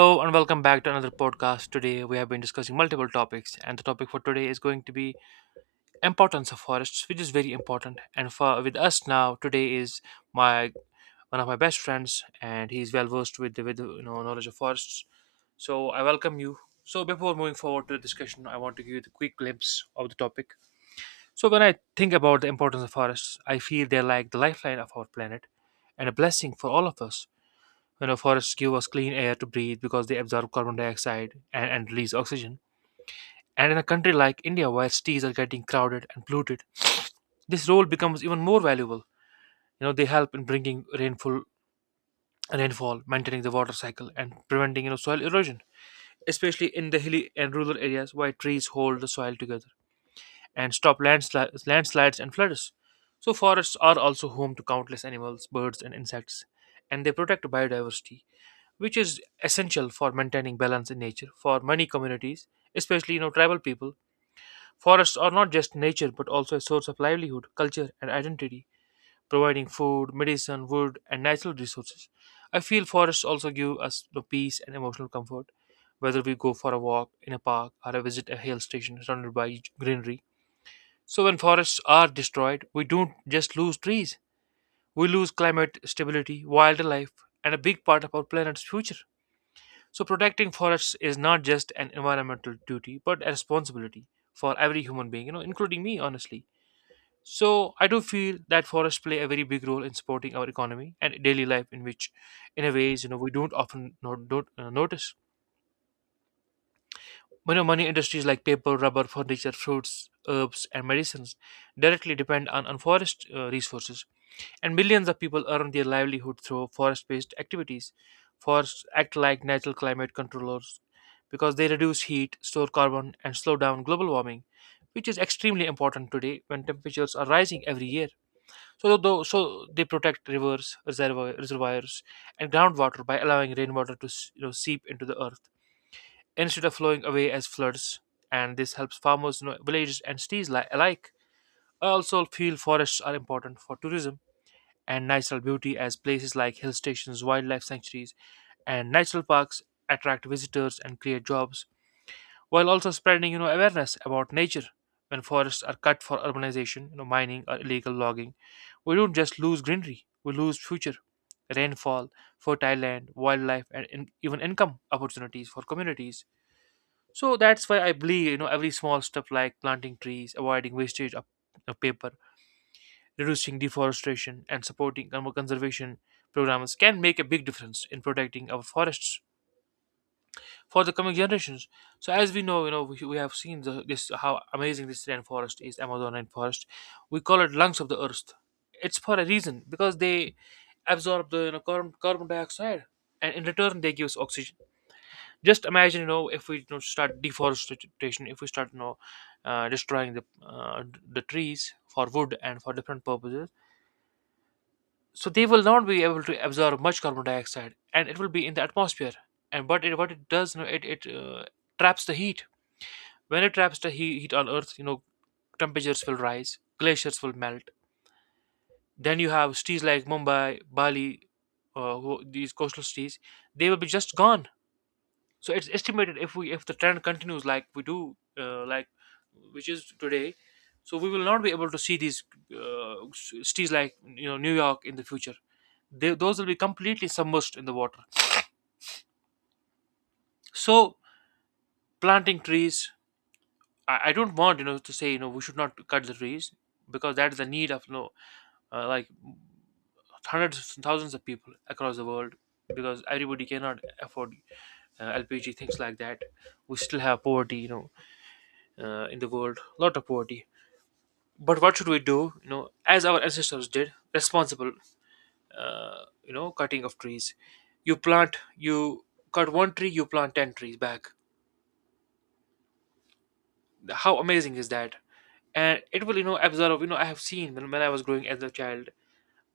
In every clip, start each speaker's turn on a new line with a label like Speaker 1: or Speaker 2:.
Speaker 1: Hello and welcome back to another podcast. Today we have been discussing multiple topics, and the topic for today is going to be importance of forests, which is very important. And for with us now today is my one of my best friends, and he's well versed with you know knowledge of forests. So I welcome you. So before moving forward to the discussion, I want to give you the quick glimpse of the topic. So when I think about the importance of forests, I feel they're like the lifeline of our planet and a blessing for all of us. You know, forests give us clean air to breathe because they absorb carbon dioxide and release oxygen. And in a country like India, where cities are getting crowded and polluted, this role becomes even more valuable. You know, they help in bringing rainfall, maintaining the water cycle, and preventing you know soil erosion, especially in the hilly and rural areas where trees hold the soil together and stop landslides and floods. So forests are also home to countless animals, birds, and insects, and they protect biodiversity which is essential for maintaining balance in nature. For many communities, especially you know tribal people, forests are not just nature but also a source of livelihood, culture, and identity, providing food, medicine, wood, and natural resources. I feel forests also give us the peace and emotional comfort, whether we go for a walk in a park or a visit a hill station surrounded by greenery. So when forests are destroyed, we don't just lose trees; we lose climate stability, wildlife, and a big part of our planet's future. So, protecting forests is not just an environmental duty, but a responsibility for every human being, you know, including me, honestly. So, I do feel that forests play a very big role in supporting our economy and daily life, in which, in a ways, you know, we don't often don't notice. You know, many industries like paper, rubber, furniture, fruits, herbs, and medicines directly depend on forest resources, and millions of people earn their livelihood through forest based activities. Forests act like natural climate controllers because they reduce heat, store carbon, and slow down global warming, which is extremely important today when temperatures are rising every year. So they protect rivers, reservoirs, and groundwater by allowing rainwater to you know, seep into the earth instead of flowing away as floods, and this helps farmers, you know, villages, and cities alike. I also feel forests are important for tourism and natural beauty, as places like hill stations, wildlife sanctuaries, and national parks attract visitors and create jobs, while also spreading, you know, awareness about nature. When forests are cut for urbanization, you know, mining or illegal logging, we don't just lose greenery; we lose future rainfall, fertile land, wildlife, even income opportunities for communities. So that's why I believe you know every small step like planting trees, avoiding wastage of paper, reducing deforestation, and supporting conservation programs can make a big difference in protecting our forests for the coming generations. So as we know, you know we have seen this how amazing this rainforest is, Amazon rainforest. We call it lungs of the earth. It's for a reason because they absorb the you know, carbon dioxide, and in return they give us oxygen. Just imagine you know if we you know, start deforestation if we start you know destroying the trees for wood and for different purposes, so they will not be able to absorb much carbon dioxide and it will be in the atmosphere. What it does you know it traps the heat. When it traps the heat on earth, you know temperatures will rise, glaciers will melt. Then you have cities like Mumbai, Bali, these coastal cities, they will be just gone. So it's estimated if we if the trend continues like we do like, which is today, so we will not be able to see these cities like you know New York in the future. Those will be completely submerged in the water. So planting trees, I don't want you know to say you know we should not cut the trees, because that is the need of you know like hundreds and thousands of people across the world, because everybody cannot afford LPG, things like that. We still have poverty, you know, in the world a lot of poverty. But what should we do? You know, as our ancestors did, responsible, you know, cutting of trees. You cut one tree, you plant 10 trees back. How amazing is that? And it will you know absorb, you know I have seen when I was growing as a child,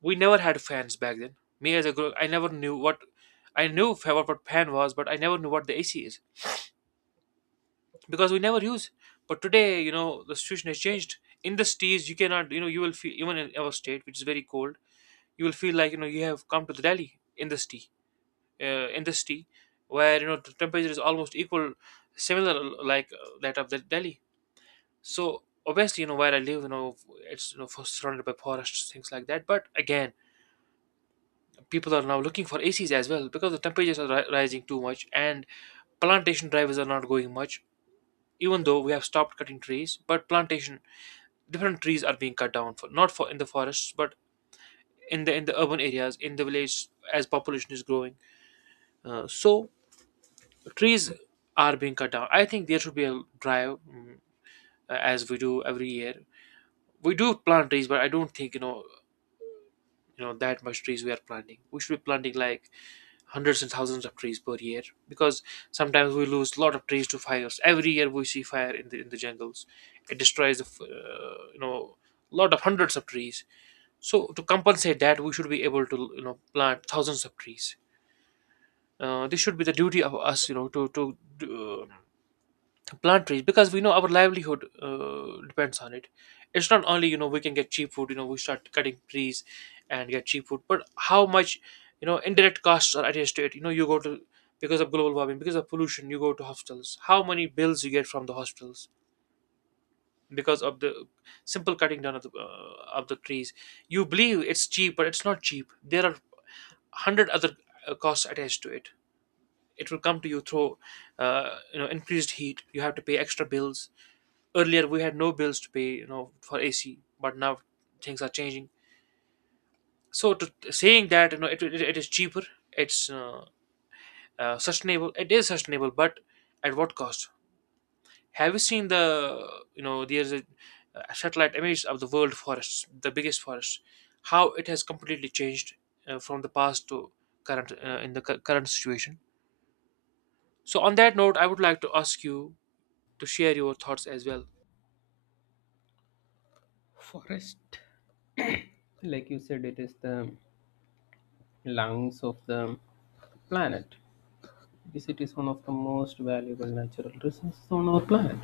Speaker 1: we never had fans back then. Me as a girl, I never knew what, I knew what fan was, but I never knew what the AC is, because we never use. But today, you know, the situation has changed. In the cities, you cannot, you know, you will feel even in our state, which is very cold, you will feel like, you know, you have come to the Delhi in the city in the city, where you know the temperature is almost equal, similar, like that of the Delhi. So obviously, you know, where I live, you know, it's you know surrounded by forests, things like that. But again, people are now looking for ACs as well, because the temperatures are rising too much, and plantation drivers are not going much. Even though we have stopped cutting trees, but plantation, different trees are being cut down for, not for in the forests, but in the urban areas, in the village, as population is growing. So trees are being cut down. I think there should be a drive, as we do every year, we do plant trees. But I don't think you know, you know that much trees we are planting, we should be planting like hundreds and thousands of trees per year, because sometimes we lose a lot of trees to fires. Every year we see fire in the jungles. It destroys you know, lot of hundreds of trees. So to compensate that, we should be able to you know plant thousands of trees. This should be the duty of us, you know, uh, to plant trees, because we know our livelihood depends on it. It's not only, you know, we can get cheap food, you know, we start cutting trees and get cheap food, but how much you know indirect costs are attached to it. You know, you go to, because of global warming, because of pollution, you go to hospitals. How many bills you get from the hospitals? Because of the simple cutting down of the trees. You believe it's cheap, but it's not cheap. There are hundred other costs attached to it. It will come to you through you know increased heat. You have to pay extra bills. Earlier we had no bills to pay you know for AC, but now things are changing. So to saying that you know it is cheaper, it's sustainable. It is sustainable, but at what cost? Have you seen the you know there's a satellite image of the world forests, the biggest forest, how it has completely changed from the past to current current situation. So on that note, I would like to ask you to share your thoughts as well.
Speaker 2: Forest, like you said, it is the lungs of the planet. Because it is one of the most valuable natural resources on our planet.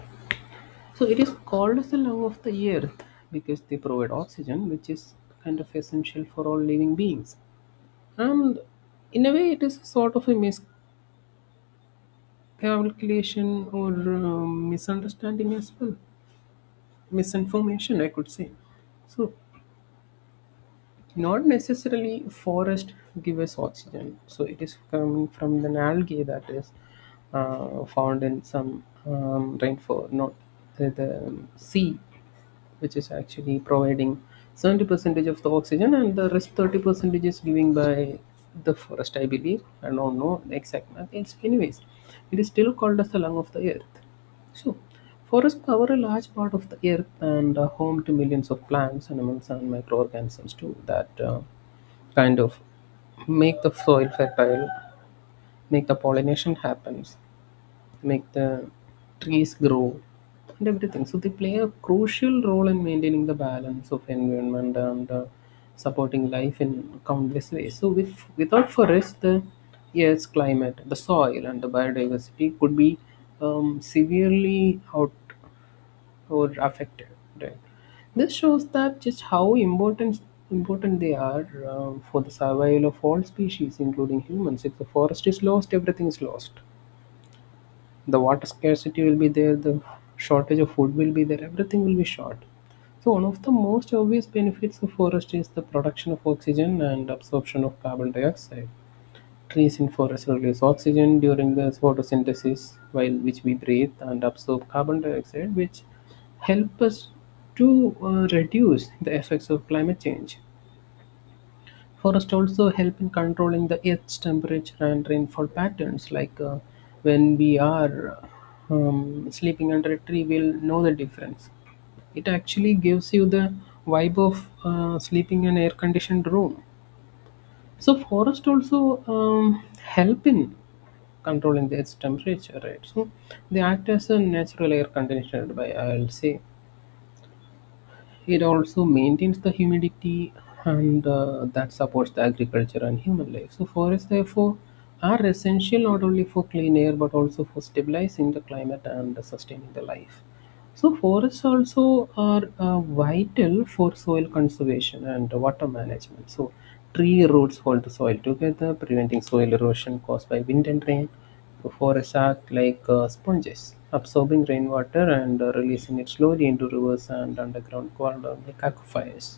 Speaker 2: So it is called as the lung of the earth because they provide oxygen, which is kind of essential for all living beings. And in a way, it is sort of a miscalculation or misunderstanding as well, misinformation, I could say. So not necessarily forest give us oxygen so it is coming from the algae that is found in some rainfall not the sea which is actually providing 70 percentage of the oxygen and the rest 30 percentage is given by the forest. I believe I don't know the exact math, it's anyways it is still called as the lung of the earth. So forests cover a large part of the earth and are home to millions of plants, animals, and microorganisms too that kind of make the soil fertile, make the pollination happens, make the trees grow and everything. So they play a crucial role in maintaining the balance of environment and supporting life in countless ways. So if without forest, the Earth's climate, the soil, and the biodiversity could be severely out or affected. Right? This shows that just how important they are, for the survival of all species, including humans. If the forest is lost, everything is lost. The water scarcity will be there, the shortage of food will be there, everything will be short. So one of the most obvious benefits of forest is the production of oxygen and absorption of carbon dioxide. Trees in forest release oxygen during the photosynthesis, while which we breathe and absorb carbon dioxide, which help us to reduce the effects of climate change. Forests also help in controlling the Earth's temperature and rainfall patterns. Like when we are sleeping under a tree, we'll know the difference. It actually gives you the vibe of sleeping in an air-conditioned room. So forest also help in controlling the Earth's temperature, right? So they act as a natural air conditioner by, I'll say. It also maintains the humidity and that supports the agriculture and human life. So forests therefore are essential not only for clean air but also for stabilizing the climate and sustaining the life. So forests also are vital for soil conservation and water management. So tree roots hold the soil together, preventing soil erosion caused by wind and rain. So forests act like sponges, absorbing rainwater and releasing it slowly into rivers and underground corridors like aquifers.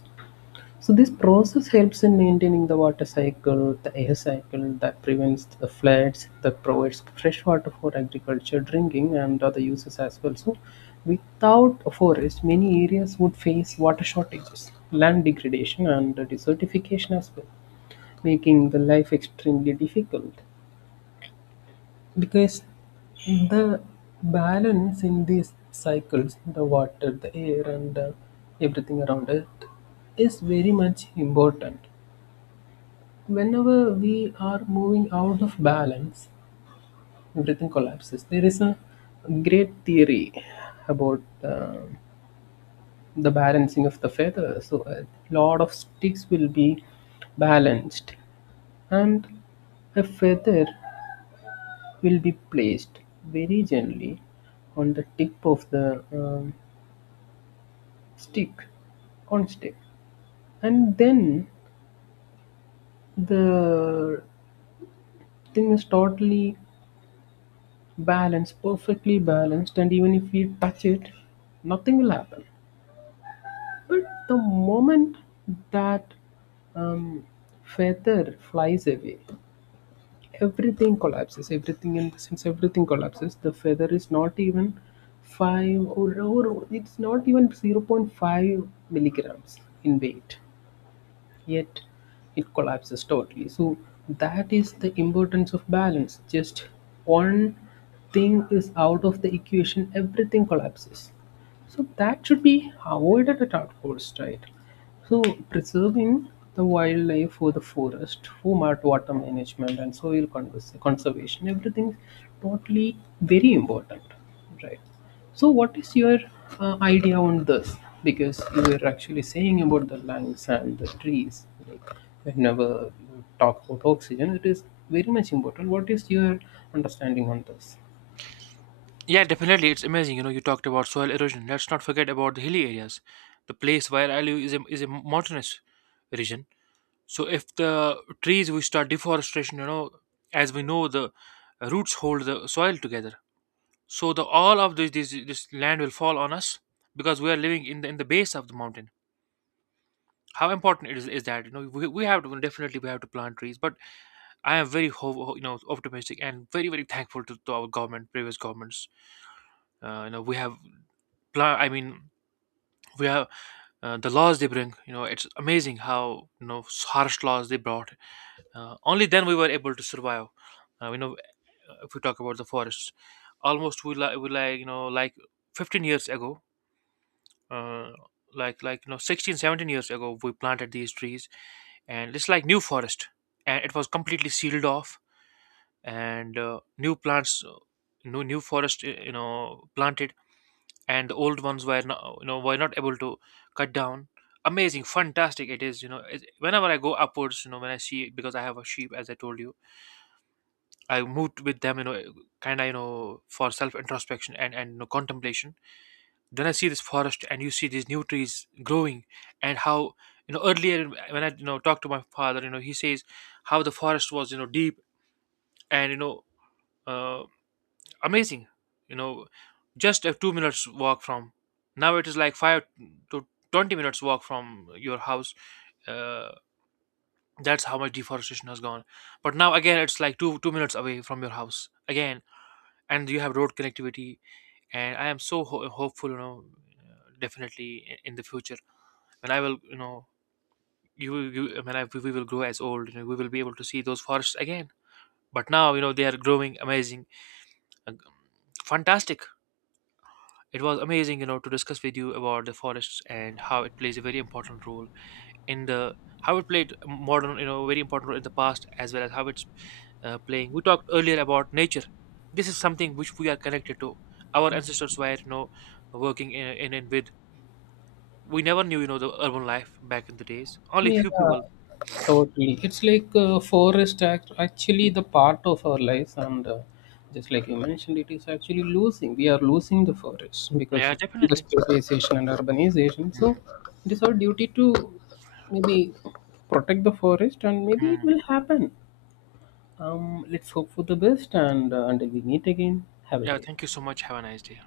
Speaker 2: So this process helps in maintaining the water cycle, the air cycle, that prevents the floods, that provides fresh water for agriculture, drinking, and other uses as well. So without a forest, many areas would face water shortages, land degradation, and desertification as well, making the life extremely difficult. Because the balance in these cycles, the water, the air, and everything around it, is very much important. Whenever we are moving out of balance, everything collapses. There is a great theory about the balancing of the feather. So, a lot of sticks will be balanced, and a feather will be placed very gently on the tip of the stick, on stick, and then the thing is totally balanced, perfectly balanced, and even if we touch it, nothing will happen. But the moment that um, feather flies away, everything collapses. Everything in, since everything collapses, the feather is not even five or it's not even 0.5 milligrams in weight, yet it collapses totally. So that is the importance of balance. Just one thing is out of the equation, everything collapses. So that should be avoided at all costs, right? So preserving the wildlife for the forest, for water management and soil conservation, everything totally very important, right? So what is your idea on this? Because you were actually saying about the lungs and the trees, like whenever you talk about oxygen, it is very much important. What is your understanding on this?
Speaker 1: Yeah, definitely, it's amazing. You know, you talked about soil erosion. Let's not forget about the hilly areas. The place where I live is a mountainous region. So if the trees, we start deforestation, you know, as we know, the roots hold the soil together. So the all of this, this land will fall on us, because we are living in the base of the mountain. How important it is that you know we have to definitely we have to plant trees. But I am very you know optimistic and very thankful to our government, previous governments. You know, we have plant I mean we have the laws they bring, you know it's amazing how you know harsh laws they brought. Only then we were able to survive. You know, if we talk about the forests, almost we like you know like 15 years ago, uh, you know 16 17 years ago we planted these trees. And it's like new forest, and it was completely sealed off, and new plants, new forest, you know planted. And the old ones were not, you know, were not able to cut down. Amazing, fantastic it is, you know whenever I go upwards, you know when I see, because I have a sheep, as I told you, I moved with them, you know, kind of you know for self introspection and you know, contemplation. Then I see this forest, and you see these new trees growing, and how you know earlier when I you know talked to my father, you know he says how the forest was you know deep and you know uh, amazing, you know, just a 2 minutes walk from. Now it is like 5 to 20 minutes walk from your house. Uh, that's how much deforestation has gone. But now again, it's like two minutes away from your house again, and you have road connectivity. And I am so hopeful, you know, definitely in the future, when I will, you know, we will grow as old, you know, we will be able to see those forests again. But now, you know, they are growing amazing, uh, fantastic. It was amazing, you know, to discuss with you about the forests and how it plays a very important role in the how it played modern, you know, very important role in the past as well as how it's playing. We talked earlier about nature. This is something which we are connected to. Our ancestors were, you know, working in and with. We never knew, you know, the urban life back in the days. Only
Speaker 2: Yeah,
Speaker 1: few people.
Speaker 2: totally. It's like forest act actually the part of our lives, and just like you mentioned, it is actually losing. We are losing the forest because
Speaker 1: Yeah,
Speaker 2: of
Speaker 1: definitely.
Speaker 2: industrialization and urbanization. So
Speaker 1: Hmm.
Speaker 2: it is our duty to maybe protect the forest, and maybe it
Speaker 1: Mm.
Speaker 2: will happen. Let's hope for the best, and until we meet again, have a
Speaker 1: Yeah,
Speaker 2: great. Day.
Speaker 1: thank you so much. Have a nice day.